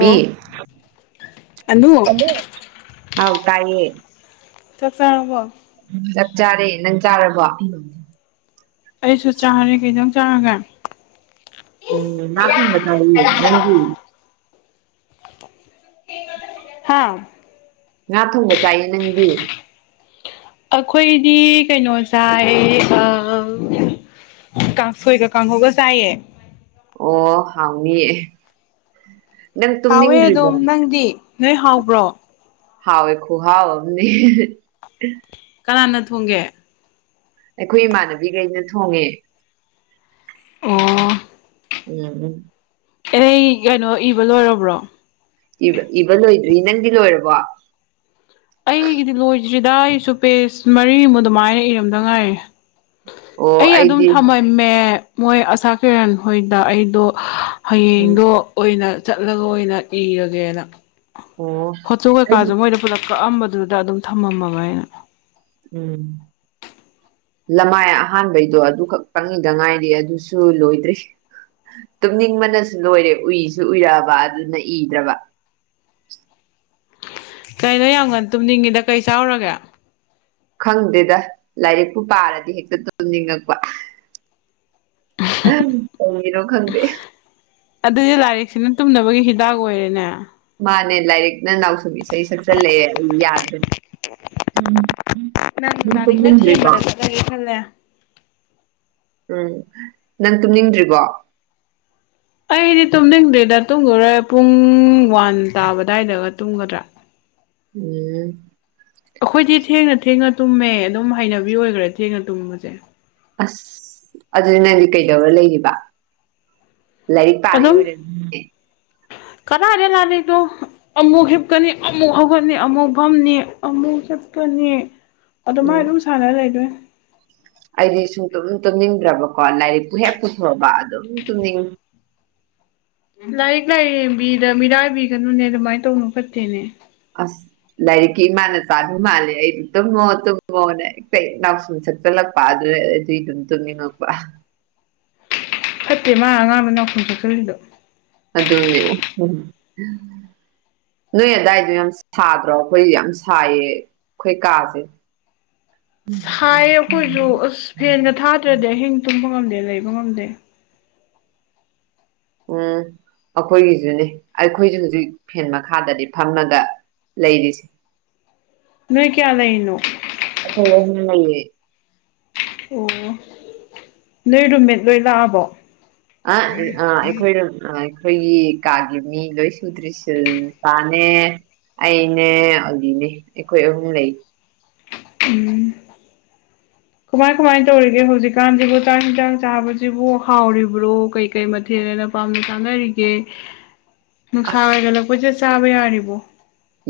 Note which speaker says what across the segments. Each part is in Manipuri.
Speaker 1: ꯕꯤ
Speaker 2: ꯑꯅꯨ
Speaker 1: [unintelligible] ꯍꯥꯎ ꯇꯥꯏꯌꯦ
Speaker 2: ꯆꯥꯛ ꯆꯥꯔꯕꯣ
Speaker 1: ꯆꯥꯛ ꯆꯥꯔꯦ ꯅꯪ ꯆꯥꯔꯕꯣ
Speaker 2: ꯑꯩꯁꯨ ꯆꯥꯔꯦ ꯀꯩ ꯏꯟꯁꯥꯡ ꯆꯥꯔꯒ
Speaker 1: ꯎꯝ ꯉꯥ ꯊꯣꯡꯕ ꯆꯥꯋꯦ ꯅꯪꯗꯤ
Speaker 2: ꯍꯥꯥ
Speaker 1: ꯉꯥ ꯊꯣꯡꯕ ꯆꯥꯏꯌꯦ ꯅꯪꯗꯨ
Speaker 2: ꯑꯩꯈꯣꯏꯗꯤ ꯀꯩꯅꯣ ꯆꯥꯏ ꯑꯥ ꯀꯥꯡꯁꯣꯏꯒ ꯀꯥꯡꯍꯧꯒ ꯆꯥꯌꯦ
Speaker 1: ꯑꯣ ꯍꯥꯎꯅꯤꯌꯦ ꯅꯪ
Speaker 2: ꯍꯥꯎꯋꯦ
Speaker 1: ꯇꯨꯝꯅꯤꯡꯗ꯭ꯔꯤꯕꯣ
Speaker 2: ꯑꯗꯝ ꯅꯪꯗꯤ ꯅꯣꯏ ꯍꯥꯎꯕ꯭ꯔꯣ
Speaker 1: ꯍꯥꯎꯋꯦ ꯈꯨꯍꯥꯎ ꯑꯝꯅꯤ
Speaker 2: ꯀꯅꯥꯅ ꯊꯣꯡꯒꯦ
Speaker 1: ꯑꯩꯈꯣꯏ ꯏꯃꯥꯟꯅꯕꯤꯈꯩꯅ ꯊꯣꯡꯉꯦ ꯎꯝ
Speaker 2: ꯑꯣ
Speaker 1: ꯎꯝ
Speaker 2: ꯑꯦ ꯀꯩꯅꯣ ꯏꯕ ꯂꯣꯏꯔꯕꯣ
Speaker 1: ꯏꯕ ꯏꯕ ꯂꯣꯏꯗ꯭ꯔꯤ ꯅꯪꯗꯤ ꯂꯣꯏꯔꯕꯣ
Speaker 2: ꯑꯩꯒꯤꯗꯤ ꯂꯣꯏꯗ꯭ꯔꯤꯗ ꯑꯩꯁꯨ ꯄꯦꯖ ꯃꯔꯤꯃꯨ ꯑꯗꯨꯃꯥꯏꯅ ꯏꯔꯝꯗ ꯉꯥꯏꯔꯤ
Speaker 1: ꯑꯣ
Speaker 2: ꯑꯩ ꯑꯗꯨꯝ
Speaker 1: ꯑꯩꯗꯤ
Speaker 2: ꯊꯝꯃꯝꯃꯦ ꯃꯣꯏ ꯑꯁꯥꯀꯤꯔꯟ ꯍꯣꯏꯗ ꯑꯩꯗꯣ
Speaker 1: ꯎꯝ
Speaker 2: ꯍꯌꯦꯡꯗꯣ ꯑꯣꯏꯅ ꯆꯠꯂꯒ ꯑꯣꯏꯅ ꯏꯔꯒꯦꯅ
Speaker 1: ꯑꯣ
Speaker 2: ꯐꯣꯠꯇꯣ
Speaker 1: ꯑꯩꯗꯤ
Speaker 2: ꯀꯩꯀꯥꯖꯨ ꯃꯣꯏꯗ ꯄꯨꯂꯞ ꯀꯛꯑꯝꯕꯗꯨꯗ ꯑꯗꯨꯝ ꯊꯝꯃꯝꯃꯕ ꯑꯩꯅ
Speaker 1: ꯎꯝ ꯂꯃꯥꯏ ꯑꯍꯥꯟꯕꯩꯗꯣ ꯑꯗꯨ ꯈꯛꯇꯪ ꯏꯗ ꯉꯥꯏꯔꯤ ꯑꯗꯨꯁꯨ ꯂꯣꯏꯗ꯭ꯔꯤ꯫ ꯇꯨꯝꯅꯤꯡꯕꯅꯁꯨ ꯂꯣꯏꯔꯦ ꯎꯏꯁꯨ ꯎꯏꯔꯛꯑꯕ ꯑꯗꯨꯅ ꯏꯗ꯭ꯔꯕ꯫
Speaker 2: ꯀꯩꯅꯣ ꯌꯥꯝ ꯉꯟꯅ ꯇꯨꯝꯅꯤꯡꯉꯤꯗ ꯀꯩ ꯆꯥꯎꯔꯒꯦ
Speaker 1: ꯈꯪꯗꯦꯗ ꯂꯥꯏꯔꯤꯛꯄꯨ ꯄꯥꯔꯗꯤ ꯍꯦꯛꯇ ꯇꯨꯝꯅꯤꯡꯉꯛꯄꯥ꯫ ꯑꯍꯝ ꯀꯔꯤꯒꯤꯅꯣ ꯈꯪꯗꯦ꯫
Speaker 2: ꯑꯗꯨꯗꯤ ꯂꯥꯏꯔꯤꯛꯁꯤꯅ ꯇꯨꯝꯅꯕꯒꯤ ꯍꯤꯗꯥꯛ ꯑꯣꯏꯔꯦꯅꯦ
Speaker 1: ꯃꯥꯅꯦ ꯂꯥꯏꯔꯤꯛ ꯅ ꯅꯥꯎꯁꯨꯝ ꯏꯁꯩ ꯁꯛꯆꯜꯂꯛꯑꯦ ꯑꯝ ꯌꯥꯗ꯭ꯔꯦ꯫ ꯎꯝ ꯎꯝ ꯅꯪ
Speaker 2: ꯂꯥꯏꯔꯤꯛꯅ
Speaker 1: ꯇꯨꯝꯅꯤꯡꯗꯔꯤꯕꯣ
Speaker 2: ꯊꯦꯝꯕꯗ ꯆꯠꯂꯒꯦ ꯈꯜꯂꯦ
Speaker 1: ꯎꯝ ꯅꯪ ꯇꯨꯝꯅꯤꯡꯗ꯭ꯔꯤꯕꯣ
Speaker 2: ꯑꯩꯗꯤ ꯇꯨꯝꯅꯤꯡꯗ꯭ꯔꯤꯗ ꯇꯨꯝꯈꯤꯔꯣꯏ ꯄꯨꯡ ꯋꯥꯟ ꯇꯥꯕ ꯑꯗꯨꯋꯥꯏꯗꯒ ꯇꯨꯝꯒꯗ꯭ꯔꯥ
Speaker 1: ꯎꯝ
Speaker 2: ꯑꯈꯣꯏꯗꯤ ꯊꯦꯡꯅ ꯊꯦꯡꯅ ꯇꯨꯝꯃꯦ ꯑꯗꯨꯝ ꯍꯩꯅꯕꯤ ꯑꯣꯏꯈꯔꯦ ꯊꯦꯡꯅ ꯇꯨꯝꯕꯖꯦ꯫
Speaker 1: ꯑꯁ ꯑꯗꯨꯅꯤ ꯅꯪꯗꯤ ꯀꯩꯗꯧꯔ ꯂꯩꯔꯤꯕ ꯂꯥꯏꯔꯤꯛ ꯄꯥꯔꯤ ꯑꯣꯏꯔꯝꯅꯤ꯫
Speaker 2: ꯀꯔꯥꯏꯗꯒꯤ ꯂꯥꯏꯔꯤꯛꯅꯣ ꯑꯃꯨꯛ ꯍꯤꯞꯀꯅꯤ ꯑꯃꯨꯛ ꯍꯧꯒꯠꯅꯤ ꯑꯃꯨꯛ ꯐꯝꯅꯤ ꯑꯃꯨꯛ ꯍꯤꯞꯄꯅꯤ꯫ ꯑꯗꯨꯃꯥꯏ
Speaker 1: ꯎꯝ
Speaker 2: ꯑꯗꯨꯝ ꯁꯥꯟꯅꯔ ꯂꯩꯗꯣꯏꯅꯤ
Speaker 1: ꯑꯩꯗꯤ ꯁꯨꯡꯇꯨꯝ ꯇꯨꯝꯅꯤꯡꯗ꯭ꯔꯕꯀꯣ ꯂꯥꯏꯔꯤꯛꯄꯨ ꯍꯦꯛ ꯄꯨꯊꯣꯛꯑꯕ ꯑꯗꯨꯝ ꯇꯨꯝꯅꯤꯡꯉꯤ
Speaker 2: ꯂꯥꯏꯔꯤꯛ ꯂꯥꯏꯔꯦꯝꯕꯤꯗ ꯃꯤꯔꯥꯏꯕꯤꯒꯅꯨꯅꯦ ꯑꯗꯨꯃꯥꯏ ꯇꯧꯅꯨ ꯐꯠꯇꯦꯅꯦ꯫
Speaker 1: ꯑꯁ ꯂꯥꯏꯔꯤꯛꯀꯤ ꯏꯃꯥꯅ ꯆꯥꯟꯕ ꯃꯥꯜꯂꯦ ꯑꯩꯗꯤ ꯇꯨꯝꯃꯣ ꯇꯨꯝꯃꯣꯅ ꯍꯛꯇ ꯅꯥꯎꯁꯨꯝ ꯁꯠ ꯁꯛꯂꯛꯄ ꯄꯖꯔꯗꯤ ꯑꯗꯨꯝ ꯇꯨꯡꯅꯤꯡꯉꯛꯄ
Speaker 2: ꯐꯠꯇꯦ ꯃꯥ ꯑꯉꯥꯡꯗ ꯅꯥꯎꯁꯨꯝ ꯁꯛꯆꯜꯂꯤꯗꯣ꯫
Speaker 1: ꯑꯗꯨꯅꯦ ꯎꯝ ꯍꯨꯝ ꯅꯣꯏ ꯑꯗꯥꯏꯗꯣ ꯌꯥꯝ ꯁꯥꯗ꯭ꯔꯣ ꯑꯩꯈꯣꯏ ꯌꯥꯝ ꯁꯥꯏꯌꯦ ꯑꯩꯈꯣꯏ ꯀꯥꯁꯦ
Speaker 2: [inaudible] ꯁꯥꯏꯌꯦ ꯑꯈꯣꯏꯁꯨ ꯑꯁ ꯐꯦꯟꯒ ꯊꯥꯗ꯭ꯔꯗꯤ ꯑꯍꯤꯡ ꯇꯨꯝꯕ ꯉꯝꯗꯦ ꯂꯩꯕ ꯉꯝꯗꯦ
Speaker 1: ꯎꯝ ꯑꯈꯣꯏꯒꯤꯁꯨꯅꯤ ꯑꯩꯈꯣꯏꯁꯨ ꯍꯧꯖꯤꯛ ꯐꯦꯟ ꯃꯈꯥꯗꯗꯤ ꯐꯝꯃꯒ ꯂꯩꯔꯤꯁꯤ
Speaker 2: ꯅꯣꯏ ꯀꯌꯥ ꯂꯩꯔꯤꯅꯣ
Speaker 1: ꯑꯈꯣꯏ ꯑꯍꯨꯝꯅ ꯅꯩꯌꯦ
Speaker 2: ꯑꯣ ꯑꯣ ꯅꯣꯏ ꯔꯨꯝꯃꯦꯠ ꯂꯣꯏ ꯂꯥꯛꯑꯕꯣ꯫
Speaker 1: ꯑꯈꯣꯏꯅ ꯑꯥ ꯑꯩꯈꯣꯏꯒꯤ ꯀꯥꯒꯤ ꯃꯤ ꯂꯣꯏ ꯁꯨꯗ꯭ꯔꯤ ꯁꯤꯜꯄꯥꯅꯦ ꯑꯩꯅꯦ ꯑꯂꯤꯅꯦ ꯑꯩꯈꯣꯏ ꯑꯍꯨꯝ ꯂꯩ
Speaker 2: ꯎꯝ ꯀꯃꯥꯏ ꯀꯃꯥꯏ ꯇꯧꯔꯤꯒꯦ ꯍꯧꯖꯤꯛꯀꯥꯟꯖꯤꯕꯨ ꯆꯥꯛ ꯍꯤꯟꯖꯥꯡ ꯆꯥꯕꯖꯤꯕꯨ ꯍꯥꯎꯔꯤꯕ꯭ꯔꯣ ꯀꯩꯀꯩ ꯃꯊꯦꯜꯅ ꯄꯥꯝꯅ ꯆꯥꯅꯔꯤꯒꯦ ꯅꯨꯡꯁꯥ
Speaker 1: ꯑꯁ
Speaker 2: ꯍꯥꯏꯒꯠꯂꯛꯄꯁꯤꯗ ꯆꯥꯕ ꯌꯥꯔꯤꯕꯣ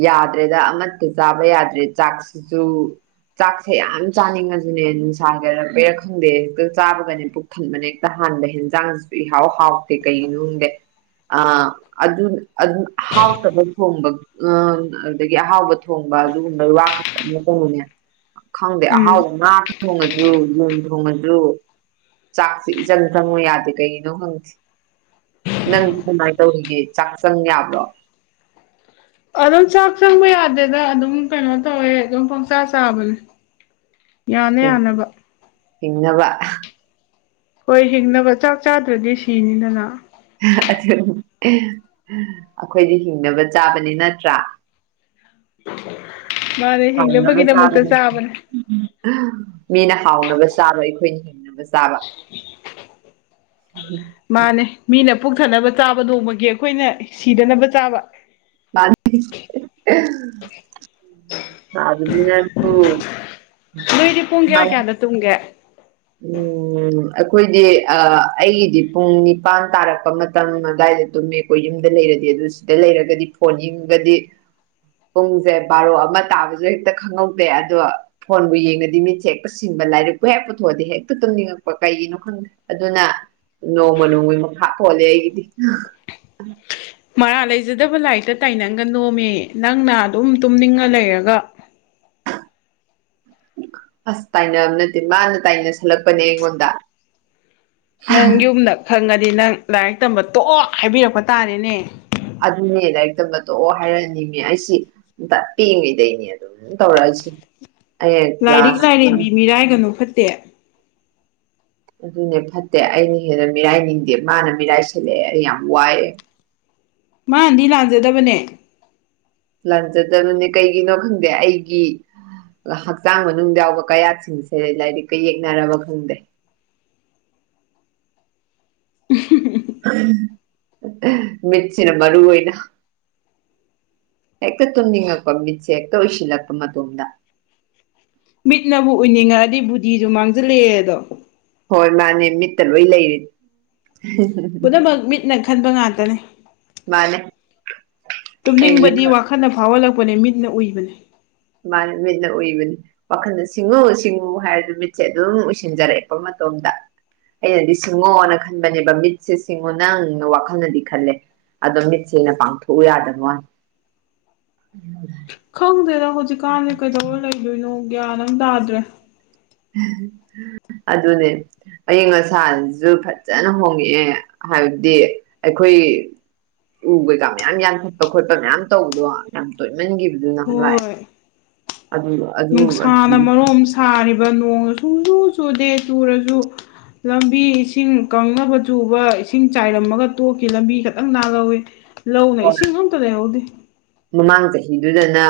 Speaker 1: ꯌꯥꯗ꯭ꯔꯦꯗ ꯑꯃꯇ ꯆꯥꯕ ꯌꯥꯗ꯭ꯔꯦ ꯆꯥꯛꯁꯨ ꯆꯥꯛꯁꯦ ꯌꯥꯝ ꯆꯥꯅꯤꯡꯉꯖꯨꯅꯦ ꯅꯨꯡꯁꯥ ꯍꯥꯏꯒꯠꯂꯛꯄꯩꯔꯥ ꯈꯪꯗꯦ ꯍꯦꯛꯇ ꯆꯥꯕꯒꯅꯦ ꯄꯨꯛ ꯊꯟꯕꯅ ꯍꯦꯛꯇ ꯍꯥꯟꯕ ꯍꯦꯟꯖꯥꯡꯁꯨ ꯏꯍꯥꯎ ꯍꯥꯎꯇꯦ ꯀꯩꯒꯤꯅꯣ ꯈꯪꯗꯦ ꯑꯥ ꯑꯗꯨ ꯑꯗꯨ ꯍꯥꯥꯎꯇꯕ ꯊꯣꯡꯕ ꯑꯥ ꯑꯗꯨꯗꯒꯤ ꯑꯍꯥꯎꯕ ꯊꯣꯡꯕ ꯑꯗꯨꯒꯨꯝꯕ ꯋꯥ ꯈꯛꯇ ꯊꯣꯡꯉꯤꯅꯦ ꯈꯪꯗꯦ ꯑꯍꯥꯎ
Speaker 2: ꯎꯝ
Speaker 1: ꯉꯥ ꯊꯣꯡꯉꯥꯥꯁꯨ ꯌꯦꯟ ꯊꯣꯡꯉꯥꯁꯨ ꯆꯥꯛꯁꯤ ꯏꯆꯪ ꯈꯪꯉꯨ ꯌꯥꯗꯦ ꯀꯩꯒꯤꯅꯣ ꯈꯪꯗꯦ ꯅꯪꯗꯤ ꯀꯃꯥꯏ ꯇꯧꯔꯤꯒꯦ ꯆꯥꯛ ꯆꯪ ꯌꯥꯕ꯭ꯔꯣ
Speaker 2: ꯑꯗꯨꯝ ꯆꯥꯛ ꯆꯪꯕ ꯌꯥꯗꯦꯗ ꯑꯗꯨꯝ ꯀꯩꯅꯣ ꯇꯧꯋꯦ ꯑꯗꯨꯝ ꯄꯪꯆꯥꯥ ꯆꯥꯕꯅꯤ ꯌꯥꯅ
Speaker 1: ꯍꯤꯡ
Speaker 2: ꯌꯥꯅꯕ
Speaker 1: ꯍꯤꯡꯅꯕ
Speaker 2: ꯍꯣꯏ ꯍꯤꯡꯅꯕ ꯆꯥꯛ ꯆꯥꯗ꯭ꯔꯗꯤ ꯁꯤꯅꯤꯗꯅ
Speaker 1: ꯑꯗꯨꯅꯤ ꯑꯈꯣꯏꯗꯤ ꯍꯤꯡꯅꯕ ꯆꯥꯕꯅꯦ ꯅꯠꯇ꯭ꯔꯥ
Speaker 2: ꯃꯥꯅꯦ
Speaker 1: ꯍꯥꯎꯅꯕ
Speaker 2: ꯍꯤꯡꯅꯕꯒꯤꯗꯃꯛꯇ
Speaker 1: ꯆꯥꯕꯅꯤ
Speaker 2: ꯆꯥꯕꯅꯦ
Speaker 1: ꯃꯤꯅ ꯍꯥꯎꯅꯕ ꯆꯥꯕ ꯑꯩꯈꯣꯏꯅ ꯍꯤꯡꯅꯕ ꯆꯥꯕ ꯎꯝ [inaudible]
Speaker 2: ꯃꯥꯅꯦ ꯃꯤꯅ ꯄꯨꯛꯊꯟꯅꯕ ꯆꯥꯕ ꯅꯣꯡꯃꯒꯤ ꯑꯩꯈꯣꯏꯅ ꯁꯤꯗꯅꯕ ꯆꯥꯕ
Speaker 1: ꯃꯥ [unintelligible] [unintelligible] ꯆꯥꯕꯗꯤꯅꯥꯪꯁꯨ
Speaker 2: ꯅꯣꯏꯗꯤ ꯄꯨꯡ ꯀꯌꯥ ꯀꯌꯥꯗ ꯇꯨꯝꯒꯦ
Speaker 1: ꯎꯝ ꯑꯩꯈꯣꯏꯗꯤ ꯑꯥ ꯑꯩꯒꯤꯗꯤ ꯄꯨꯡ ꯅꯤꯄꯥꯟ ꯇꯥꯔꯛꯄ ꯃꯇꯝ ꯑꯗꯨꯋꯥꯏꯗ ꯇꯨꯝꯃꯤ ꯑꯩꯈꯣꯏ ꯌꯨꯝꯗ ꯂꯩꯔꯗꯤ ꯑꯗꯨ ꯁꯤꯗ ꯂꯩꯔꯒꯗꯤ ꯐꯣꯟ ꯌꯤꯡꯕꯗꯤ ꯄꯨꯡꯁꯦ ꯕꯥꯔꯣ ꯑꯃꯥ ꯇꯥꯕꯁꯨ ꯍꯦꯛꯇ ꯈꯪꯍꯧꯗꯦ ꯑꯗꯣ ꯐꯣꯟꯕꯨ ꯌꯦꯡꯉꯗꯤ ꯃꯤꯠꯁꯦ ꯍꯦꯛꯇ ꯁꯤꯡꯕ ꯂꯥꯏꯔꯤꯛꯄꯨ ꯍꯦꯛꯄꯨ ꯊꯣꯛꯑꯗꯤ ꯍꯦꯛꯇ ꯇꯨꯝꯅꯤꯡꯉꯛꯄ ꯀꯩꯒꯤꯅꯣ ꯈꯪꯗꯦ ꯑꯗꯨꯅ ꯅꯣꯡꯃ ꯅꯣꯡꯃꯒꯤ ꯃꯈꯥ ꯄꯣꯟꯂꯦ ꯑꯩꯒꯤꯗꯤ
Speaker 2: ꯃꯔꯥꯜ ꯂꯩꯖꯗꯕ ꯂꯥꯏꯔꯤꯛꯇ ꯇꯥꯏꯅꯒꯅꯨꯃꯤ ꯅꯪꯅ ꯑꯗꯨꯝ ꯇꯨꯝꯅꯤꯡꯉ ꯂꯩꯔꯒ
Speaker 1: ꯑꯁ ꯇꯥꯏꯅꯕ ꯅꯠꯇꯦ ꯃꯥꯅ ꯇꯥꯏꯅ ꯁꯜꯂꯛꯄꯅꯦ ꯑꯩꯉꯣꯟꯗ
Speaker 2: ꯅꯪ ꯌꯨꯝꯅ ꯈꯪꯉꯗꯤ ꯅꯪ ꯂꯥꯏꯔꯤꯛ ꯇꯝꯕ ꯇꯣꯛꯑꯣ ꯍꯥꯏꯕꯤꯔꯛꯄ ꯇꯥꯔꯦꯅꯦ
Speaker 1: ꯑꯗꯨꯅꯦ ꯂꯥꯏꯔꯤꯛꯇꯝꯕ ꯇꯣꯛꯑꯣ ꯍꯥꯏꯔꯛꯑꯅꯤꯃꯦ ꯑꯩꯁꯤ ꯇꯥ ꯄꯤꯛꯏ ꯉ ꯩꯗꯒꯤ ꯑꯗꯨꯝ ꯇꯧꯔꯛꯑꯁꯤ
Speaker 2: ꯂꯥꯏꯔꯤꯛ ꯂꯥꯏꯔꯦꯝꯕꯤ ꯃꯤꯔꯥꯏꯒꯅꯨ ꯐꯠꯇꯦ
Speaker 1: ꯑꯗꯨꯅꯦ ꯐꯠꯇꯦ ꯑꯩꯅ ꯍꯦꯟꯅ ꯃꯤꯔꯥꯏꯅꯤꯡꯗꯦ ꯃꯥꯅ ꯃꯤꯔꯥꯏ ꯁꯤꯜꯂꯛꯑꯦ ꯑꯩ ꯌꯥꯝ ꯋꯥꯏꯑꯦ
Speaker 2: ꯃꯥꯅꯗꯤ ꯂꯥꯟꯖꯗꯕꯅꯦ
Speaker 1: ꯂꯥꯟꯖꯗꯕꯅꯦ ꯀꯩꯒꯤꯅꯣ ꯈꯪꯗꯦ ꯑꯩꯒꯤ ꯍꯛꯆꯥꯡ ꯃꯅꯨꯡꯗ ꯌꯥꯎꯕ ꯀꯌꯥꯠꯁꯤꯡꯁꯦ ꯂꯥꯏꯔꯤꯛꯀ ꯌꯦꯛꯅꯔꯕ ꯈꯪꯗꯦ
Speaker 2: [inaudible]
Speaker 1: ꯃꯤꯠꯁꯤꯅ ꯃꯔꯨ ꯑꯣꯏꯅ ꯍꯦꯛꯇ ꯇꯨꯝꯅꯤꯡꯉꯛꯄ ꯃꯤꯠꯁꯦ ꯍꯦꯛꯇ ꯎꯏꯁꯤꯜꯂꯛꯄ ꯃꯇꯣꯝꯗ
Speaker 2: ꯃꯤꯠꯅꯕꯨ ꯎꯏꯅꯤꯡꯉꯛꯑꯗꯤ ꯕꯨꯙꯤꯁꯨ ꯃꯡꯖꯤꯟꯂꯀꯦ ꯗꯣ
Speaker 1: ꯍꯣꯏ ꯃꯥꯅꯦ ꯃꯤꯠꯇ ꯂꯣꯏ ꯂꯩꯔꯤ
Speaker 2: ꯄꯨꯝꯅꯃꯛ ꯃꯤꯠꯅ ꯈꯟꯕ ꯉꯥꯛꯇꯅꯤ
Speaker 1: ꯃꯥꯅꯦ ꯑꯩ
Speaker 2: ꯇꯨꯝꯅꯤꯡꯕꯗꯤ
Speaker 1: ꯃꯤꯠꯅ
Speaker 2: ꯋꯥꯈꯜꯅ ꯐꯥꯎꯍꯜꯂꯛꯄꯅꯦ ꯃꯤꯠꯅ ꯎꯏꯕꯅꯦ
Speaker 1: ꯃꯥꯅꯦ ꯃꯤꯠꯅ ꯎꯏꯕꯅꯤ ꯋꯥꯈꯟꯅ ꯁꯤꯡꯉꯨ ꯁꯤꯡꯉꯨ ꯍꯥꯏꯔꯁꯨ ꯃꯤꯠꯁꯦ ꯑꯗꯨꯝ ꯎꯏꯁꯤꯟꯖꯔꯛꯑꯦꯀꯦ ꯃꯇꯣꯝꯗ ꯑꯩꯅꯗꯤ ꯁꯤꯡꯉꯣꯅ ꯈꯟꯕꯅꯦꯕ ꯃꯤꯠꯁꯦ ꯁꯤꯡꯉꯣ ꯅꯪ ꯋꯥꯈꯟꯅꯗꯤ ꯈꯟꯂꯦ ꯑꯗꯣ ꯃꯤꯠꯁꯤꯅ ꯄꯥꯡꯊꯣꯛꯎ ꯌꯥꯗꯕꯋꯥꯅꯤ
Speaker 2: ꯈꯪꯗꯦꯗ ꯍꯧꯖꯤꯛꯀꯥꯟꯁꯦ ꯀꯩꯗꯧꯔ ꯂꯩꯗꯣꯏꯅꯣ ꯒ꯭ꯌꯥꯟ ꯑꯝ ꯇꯥꯗ꯭ꯔꯦ
Speaker 1: ꯑꯗꯨꯅꯤ ꯑꯏꯤꯡ ꯑꯁꯥꯁꯨ ꯐꯖꯟꯅ ꯍꯣꯡꯉꯛꯑꯦ ꯍꯥꯏꯕꯗꯤ ꯑꯩꯈꯣꯏ ꯎ ꯀꯩꯀꯥ ꯃꯌꯥꯝ ꯌꯥꯟꯊꯠꯄ ꯈꯣꯠꯄ ꯃꯌꯥꯝ ꯇꯧꯕꯗꯣ ꯌꯥꯝ ꯇꯣꯏꯃꯟꯒꯤꯕ ꯑꯗꯨ ꯅꯍꯥꯟꯋꯥꯏ
Speaker 2: ꯍꯣꯏ
Speaker 1: ꯑꯗꯨꯒ
Speaker 2: ꯅꯨꯡꯁꯥꯅ ꯃꯔꯣꯟ ꯑꯃꯥ ꯁꯥꯔꯤꯕ ꯅꯣꯡꯅ ꯁꯨꯡꯆꯨ ꯆꯨꯗꯦ ꯆꯨꯔꯁꯨ ꯂꯝꯕꯤ ꯏꯁꯤꯡ ꯀꯪꯅꯕ ꯆꯨꯕ ꯏꯁꯤꯡ ꯆꯥꯏꯔꯝꯃꯒ ꯇꯣꯛꯈꯤ ꯂꯝꯕꯤ ꯈꯥꯛꯇꯪ ꯅꯥꯜꯍꯧꯋꯤ ꯂꯧꯅ ꯏꯁꯤꯡ ꯑꯝꯇ ꯂꯩꯍꯧꯗꯦ
Speaker 1: ꯃꯃꯥꯡ ꯆꯍꯤꯗꯨꯗꯅ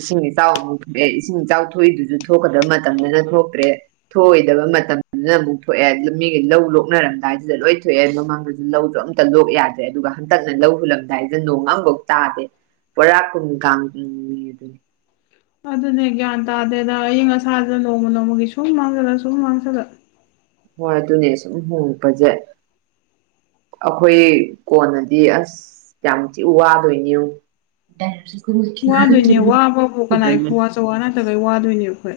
Speaker 1: ꯏꯁꯤꯡ ꯏꯆꯥꯎ ꯑꯃꯨꯛ ꯊꯣꯛꯑꯦ ꯏꯁꯤꯡ ꯏꯆꯥꯎ ꯊꯣꯛꯏꯗꯨꯖꯨ ꯊꯣꯛꯀꯗꯕ ꯃꯇꯝꯗꯅ ꯊꯣꯛꯇ꯭ꯔꯦ ꯊꯣꯛꯑꯣꯏꯗꯕ ꯃꯇꯝꯗꯅ ꯑꯃꯨꯛ ꯊꯣꯛꯑꯦ ꯃꯤꯒ ꯂꯧ ꯂꯣꯛꯅꯔꯝꯗꯥꯏꯁꯤꯗ ꯂꯣꯏ ꯊꯣꯛꯑꯦ ꯃꯃꯥꯡꯗꯁꯨ ꯂꯧꯒꯥ ꯑꯃ ꯂꯣꯛ ꯌꯥꯗ꯭ꯔꯦ ꯑꯗꯨꯒ ꯍꯟꯗꯛꯅ ꯂꯧ ꯍꯨꯜꯂꯝꯗꯥꯏꯁꯤꯗ ꯅꯣꯡ ꯑꯃꯐꯧ ꯇꯥꯗꯦ ꯄꯨꯔꯥ ꯀꯨꯝ ꯀꯥꯡꯒꯤꯃꯤ ꯑꯗꯨꯅꯤ
Speaker 2: ꯑꯗꯨꯅꯦ ꯒ꯭ꯌꯥꯟ ꯇꯥꯗꯦꯗ ꯑꯏꯪ ꯑꯁꯥꯖꯦ ꯅꯣꯡꯃ ꯅꯣꯡꯃꯒꯤ ꯁꯨꯝ ꯃꯥꯡꯖꯜꯂꯛ ꯁꯨꯝ ꯃꯥꯡꯖꯜꯂꯛ
Speaker 1: ꯍꯣꯏ ꯑꯗꯨꯅꯦ ꯁꯨꯝ ꯍꯣꯡꯉꯛꯄꯖꯦ ꯑꯩꯈꯣꯏ ꯀꯣꯟꯅꯗꯤ ꯑꯁ ꯌꯥꯝ ꯊꯤ ꯋꯥꯗꯨꯏꯅꯤ ꯌꯦꯡꯉꯨ [unintelligible]
Speaker 2: [unintelligible] ꯋꯥ ꯅꯠꯇꯕꯩ ꯋꯥꯗꯨꯏꯅꯦꯕ ꯑꯩꯈꯣꯏ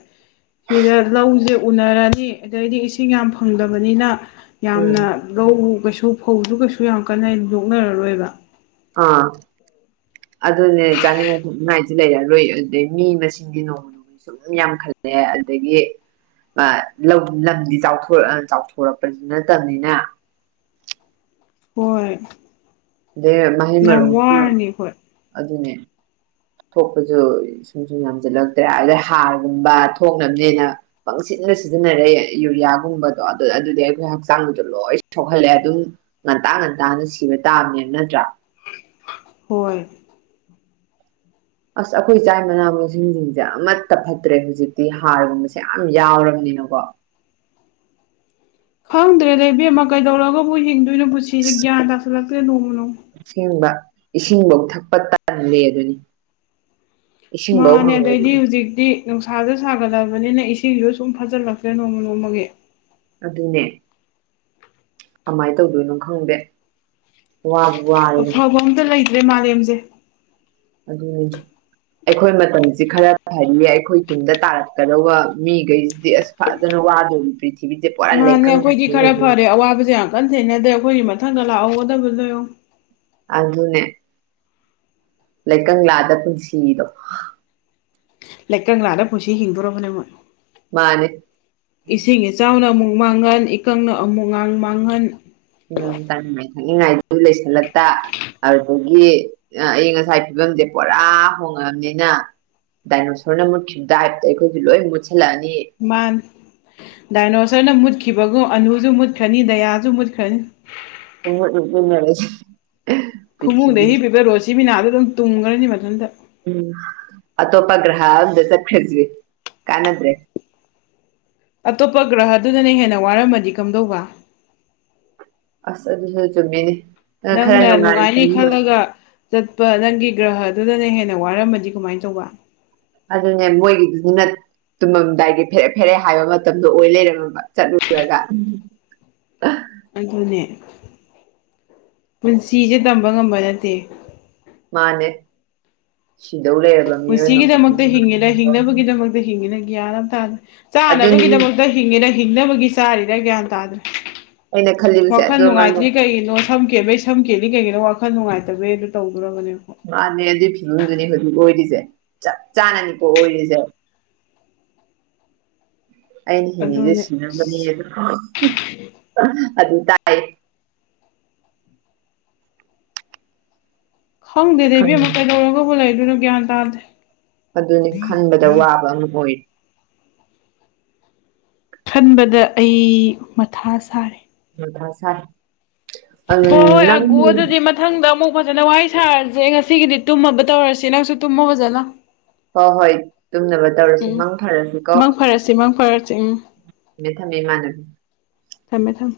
Speaker 2: ꯁꯤꯗ ꯂꯧꯖꯦ ꯎꯅꯔꯅꯤ ꯑꯗꯩꯗꯤ ꯏꯁꯤꯡ ꯌꯥꯝ ꯐꯪꯗꯕꯅꯤꯅ ꯌꯥꯝꯅ ꯂꯧ ꯀꯩꯁꯨ ꯐꯧꯖꯨ ꯀꯩꯁꯨ ꯌꯥꯝ ꯀꯟꯅ ꯂꯣꯛꯅꯔꯔꯣꯏꯕ
Speaker 1: ꯑꯥ ꯑꯗꯨꯅꯦ ꯆꯥꯅꯤꯡꯉꯥꯏꯗꯤ ꯂꯩꯔꯔꯣꯏ ꯑꯗꯨꯗꯩ ꯃꯤ ꯃꯁꯤꯡꯗꯤ ꯅꯣꯡꯃ ꯅꯣꯡꯃꯒꯤ ꯁꯨꯝ ꯌꯥꯝ ꯈꯠꯂꯂꯦ ꯑꯗꯒꯤ ꯑ ꯂꯧ ꯂꯝꯗꯤ ꯆꯥꯎꯊꯣꯔ ꯆꯥꯎꯊꯣꯔꯛꯄꯗꯤ, ꯅꯠꯇꯝꯅꯤꯅ
Speaker 2: ꯍꯣꯏ
Speaker 1: ꯑꯗꯩ ꯃꯍꯩ
Speaker 2: ꯌꯥꯝ
Speaker 1: ꯃꯔꯣꯡ
Speaker 2: ꯋꯥꯔꯅꯤ ꯑꯩꯈꯣꯏ
Speaker 1: ꯑꯗꯨꯅꯦ ꯊꯣꯛꯄꯁꯨ ꯁꯨꯝ ꯁꯨꯝ ꯌꯥꯝꯁꯤꯜꯂꯛꯇ꯭ꯔꯦ ꯑꯗꯩ ꯍꯥꯔꯒꯨꯝꯕ ꯊꯣꯛꯅꯕꯅꯦꯅ ꯄꯪꯁꯤꯟꯗ ꯁꯤꯖꯤꯟꯅꯔꯦ ꯌꯨꯔꯤꯌꯥꯒꯨꯝꯕꯗꯣ ꯑꯗꯣ ꯑꯗꯨꯗꯤ ꯑꯩꯈꯣꯏ ꯍꯛꯆꯥꯡꯗ ꯂꯣꯏ ꯁꯣꯛꯍꯜꯂꯦ ꯑꯗꯨꯝ ꯉꯟꯇꯥ ꯉꯟꯇꯥꯅ ꯁꯤꯕ ꯇꯥꯕꯅꯦꯕ ꯅꯠꯇ꯭ꯔꯥ
Speaker 2: ꯍꯣꯏ
Speaker 1: ꯑꯁ ꯑꯩꯈꯣꯏ ꯆꯥꯏ ꯃꯅꯥ ꯃꯁꯤꯡꯖꯤꯡꯖꯦ ꯑꯃꯠꯇ ꯐꯠꯇ꯭ꯔꯦ ꯍꯨꯖꯤꯛꯇꯤ ꯍꯥꯔꯒꯨꯝꯕꯁꯦ ꯌꯥꯝ ꯌꯥꯎꯔꯕꯅꯤꯅꯀꯣ
Speaker 2: ꯈꯪꯗ꯭ꯔꯦꯗ ꯏꯕꯦꯝꯃ ꯀꯩꯗꯧꯔꯒꯕꯨ ꯍꯤꯡꯗꯨꯏꯅꯣ ꯄꯨꯟꯁꯤꯖꯦ ꯒ꯭ꯌꯥꯟ ꯇꯥꯁꯤꯜꯂꯛꯇ꯭ꯔꯦ ꯅꯣꯡꯃ ꯅꯣꯡꯃ
Speaker 1: ꯑꯁꯦꯡꯕ ꯏꯁꯤꯡꯕꯧ ꯊꯛꯄ ꯇꯜꯂꯦꯗꯨꯅꯤ
Speaker 2: ꯃꯥꯅꯦ ꯑꯗꯩꯗꯤ ꯍꯨꯖꯤꯛꯇꯤ ꯅꯨꯡꯁꯥꯖꯨ ꯁꯥꯒꯠꯂꯑꯕꯅꯤꯅ ꯏꯁꯤꯡꯖꯨ ꯁꯨꯝ ꯐꯆꯜꯂꯛꯇ꯭ꯔꯦ ꯅꯣꯡꯃ ꯅꯣꯡꯃꯒꯤ
Speaker 1: ꯑꯗꯨꯅꯦ ꯀꯃꯥꯏ ꯇꯧꯗꯨꯏꯅꯣ ꯈꯪꯗꯦ ꯋꯥꯕ ꯋꯥ
Speaker 2: ꯑꯐꯕ ꯑꯝꯇ ꯂꯩꯇ꯭ꯔꯦ ꯃꯥꯂꯦꯝꯖꯦ
Speaker 1: ꯑꯗꯨꯅꯦ ꯑꯩꯈꯣꯏ ꯃꯇꯝꯖꯤ ꯈꯔ ꯐꯅꯤ ꯑꯩꯈꯣꯏ ꯇꯨꯡꯗ ꯇꯥꯔꯛꯀꯗꯧꯕ ꯃꯤꯒꯩꯖꯤꯗꯤ ꯑꯁ ꯐꯖꯅ ꯋꯥꯗꯧꯔꯤ ꯅꯨꯄꯤ
Speaker 2: ꯃꯥꯅꯦ ꯑꯩꯈꯣꯏꯗꯤ ꯈꯔ ꯐꯔꯦ ꯑꯋꯥꯕꯖꯦ ꯌꯥꯝ ꯀꯟ ꯊꯦꯡꯅꯗ꯭ꯔꯦ ꯑꯩꯈꯣꯏꯒꯤ ꯃꯊꯪꯗ ꯂꯥꯛꯍꯧꯒꯗꯕ ꯌꯦꯡꯉꯣ
Speaker 1: ꯑꯗꯨꯅꯦ ꯂꯩ ꯀꯪꯂꯥꯗ ꯄꯨꯟꯁꯤꯗꯣ
Speaker 2: ꯂꯩꯀꯪꯂꯥꯗ ꯄꯨꯟꯁꯤ ꯍꯤꯡꯗꯧꯔꯕꯅꯦ ꯃꯣꯏ
Speaker 1: ꯃꯥꯅꯦ
Speaker 2: ꯏꯁꯤꯡ ꯏꯆꯥꯎꯅ ꯑꯃꯨꯛ ꯃꯥꯡꯍꯟ ꯏꯀꯪꯅ ꯑꯃꯨꯛ ꯉꯥꯡ ꯃꯥꯡꯍꯟ
Speaker 1: ꯎꯝ ꯆꯥꯅꯤꯡꯉꯥꯏ ꯊꯛꯅꯤꯡꯉꯥꯏꯖꯨ ꯂꯩꯁꯜꯂꯛꯇ ꯑꯗꯨꯗꯒꯤ ꯑ ꯑꯏꯪ ꯑꯁꯥꯏ ꯐꯤꯕꯝꯖꯦ ꯄꯨꯔꯥ ꯍꯣꯡꯉꯛꯑꯕꯅꯤꯅ ꯗꯥꯏꯅꯣꯁꯣꯔꯅ ꯃꯨꯠꯈꯤꯕ ꯇꯥꯏꯞꯇꯣ ꯑꯩꯈꯣꯏꯖꯨ ꯂꯣꯏ ꯃꯨꯠꯁꯜꯂꯛꯑꯅꯤ
Speaker 2: ꯃꯥꯅꯤ ꯗꯥꯏꯅꯣꯔꯁꯔꯅ ꯃꯨꯠꯈꯤꯕꯒꯨꯝ ꯑꯅꯨꯖꯨ ꯃꯨꯠꯈ꯭ꯔꯅꯤ ꯗꯌꯥꯖꯨ ꯃꯨꯠꯈ꯭ꯔꯅꯤ
Speaker 1: ꯄꯨꯡꯃꯨꯠ ꯃꯨꯠꯃꯤꯟꯅꯔꯁꯤ
Speaker 2: ꯐꯃꯨꯡꯗ
Speaker 1: ꯄ꯭ꯔꯤꯊꯤꯕꯤꯁꯦ
Speaker 2: ꯍꯤꯞꯄꯤꯕ ꯔꯣꯁꯤꯕꯤꯅꯥꯖꯨ ꯑꯗꯨꯝ ꯇꯨꯝꯒ꯭ꯔꯅꯤ ꯃꯊꯟꯗ
Speaker 1: ꯎꯝ ꯑꯇꯣꯄ ꯒ꯭ꯔꯍ ꯑꯝꯗ ꯆꯠꯈ꯭ꯔꯁꯤ ꯀꯥꯟꯗ꯭ꯔꯦ
Speaker 2: ꯑꯇꯣꯞꯄ ꯒ꯭ꯔꯍ ꯗꯨꯅꯅꯤ ꯍꯦꯟꯅ ꯋꯥꯔꯝꯃꯗꯤ ꯀꯝꯗꯧꯕ
Speaker 1: ꯑꯁ ꯑꯗꯨꯁꯨ ꯆꯨꯝꯃꯤꯅꯦ
Speaker 2: ꯅꯪꯅ ꯅꯨꯡꯉꯥꯏꯅꯤ ꯈꯜꯂꯒ ꯆꯠꯄ ꯅꯪꯒꯤ ꯒ꯭ꯔꯍꯗꯨꯅ ꯍꯦꯟꯅ ꯋꯥꯔꯝꯃꯗꯤ ꯀꯃꯥꯏ ꯇꯧꯕ
Speaker 1: ꯑꯗꯨꯅꯦ ꯃꯣꯏꯒꯤꯗꯨꯗꯤ ꯅꯠ ꯇꯨꯝꯃꯝꯗꯥꯏꯒꯤ ꯐꯦꯔꯦ ꯐꯦꯔꯦ ꯍꯥꯏꯕ ꯃꯇꯝꯗꯣ ꯑꯣꯏ ꯂꯩꯔꯝꯃꯕ ꯆꯠꯂꯨꯔꯒ
Speaker 2: [inaudible] ꯑꯗꯨꯅꯦ ꯄꯨꯟꯁꯤꯖꯦ ꯇꯝꯕ ꯉꯝꯕ ꯅꯠꯇꯦ
Speaker 1: ꯃꯥꯅꯦ ꯁꯤꯗꯧ ꯂꯩꯔꯕ ꯃꯤꯑꯣꯏ ꯃꯄꯣꯛ [unintelligible]
Speaker 2: ꯍꯤꯡꯉꯤꯅ ꯒ꯭ꯌꯥꯟ ꯑꯃ ꯇꯥ
Speaker 1: ꯑꯗꯨꯅꯤ
Speaker 2: ꯆꯥꯅꯕꯒꯤꯗꯃꯛ ꯍꯤꯡꯉꯦꯅ ꯍꯤꯡꯅꯕꯒꯤ ꯆꯥꯔꯤꯔꯥ ꯒ꯭ꯌꯥꯟ ꯇꯥꯗ꯭ꯔꯦ
Speaker 1: ꯑꯩꯅ ꯈꯜꯂꯤꯕꯁꯦ
Speaker 2: ꯋꯥꯈꯜ
Speaker 1: ꯑꯗꯨ
Speaker 2: ꯅꯨꯡꯉꯥꯏꯇ꯭ꯔꯤ ꯀꯩꯒꯤꯅꯣ ꯁꯝ ꯀꯦꯟꯕꯩ ꯁꯝ ꯀꯦꯜꯂꯤ ꯀꯩꯒꯤꯅꯣ ꯋꯥꯈꯜ ꯅꯨꯡꯉꯥꯏꯇꯕꯩ ꯑꯗꯣ ꯇꯧꯗꯣꯔꯕꯅꯦ ꯑꯩꯈꯣꯏ
Speaker 1: ꯃꯥꯅꯦ ꯑꯗꯨꯢ ꯐꯤꯕꯝꯗꯨꯅꯤ ꯍꯧꯖꯤꯛ ꯑꯣꯏꯔꯤꯖꯦ ꯆꯞ ꯆꯥꯅꯅꯤꯀꯣ ꯑꯣꯏꯔꯤꯖꯦ ꯑꯩꯅ ꯍꯤꯡꯉꯤꯖꯦ
Speaker 2: ꯑꯗꯨꯅꯦ
Speaker 1: ꯁꯤꯅꯕꯅꯤ
Speaker 2: ꯑꯁ
Speaker 1: [unintelligible] ꯑꯗꯨ ꯇꯥꯏ
Speaker 2: ꯈꯪꯗꯦꯗ ꯏꯕꯦꯝꯃ ꯀꯩꯗꯧꯔꯒꯕꯨ ꯂꯩꯗꯨꯣꯏꯅꯣ ꯒ꯭ꯌꯥꯟ ꯇꯥꯗꯦ
Speaker 1: ꯑꯗꯨꯅꯤ ꯈꯟꯕꯗ ꯋꯥꯕ ꯑꯃ ꯑꯣꯏꯔꯤ
Speaker 2: ꯈꯟꯕꯗ ꯑꯩ ꯃꯊꯥ ꯁꯥꯔꯦ
Speaker 1: ꯃꯊꯥ ꯁꯥꯏ
Speaker 2: ꯍꯣꯏ
Speaker 1: [unintelligible]
Speaker 2: ꯍꯣꯏ
Speaker 1: ꯅꯪ
Speaker 2: ꯑꯒꯣ ꯑꯗꯨꯗꯤ ꯃꯊꯪꯗ ꯑꯃꯨꯛ ꯐꯖꯅ ꯋꯥꯔꯤ ꯁꯥꯔꯁꯦ ꯉꯁꯤꯒꯤꯗꯤ ꯇꯨꯝꯃꯕ ꯇꯧꯔꯁꯤ ꯅꯪꯁꯨ ꯇꯨꯝꯃꯣ ꯐꯖꯅ
Speaker 1: ꯍꯣꯏ ꯍꯣꯏ ꯇꯨꯝꯅꯕ ꯇꯧꯔꯁꯤ
Speaker 2: ꯎꯝ
Speaker 1: ꯃꯪ ꯐꯔꯁꯤꯀꯣ
Speaker 2: ꯃꯪ ꯐꯔꯁꯤ ꯃꯪ ꯐꯔꯁꯤ ꯎꯝ
Speaker 1: ꯊꯝꯃꯦ ꯊꯝꯃꯦ ꯏꯃꯥꯟꯅꯕꯤ
Speaker 2: ꯊꯝꯃꯦ ꯊꯝꯃꯦ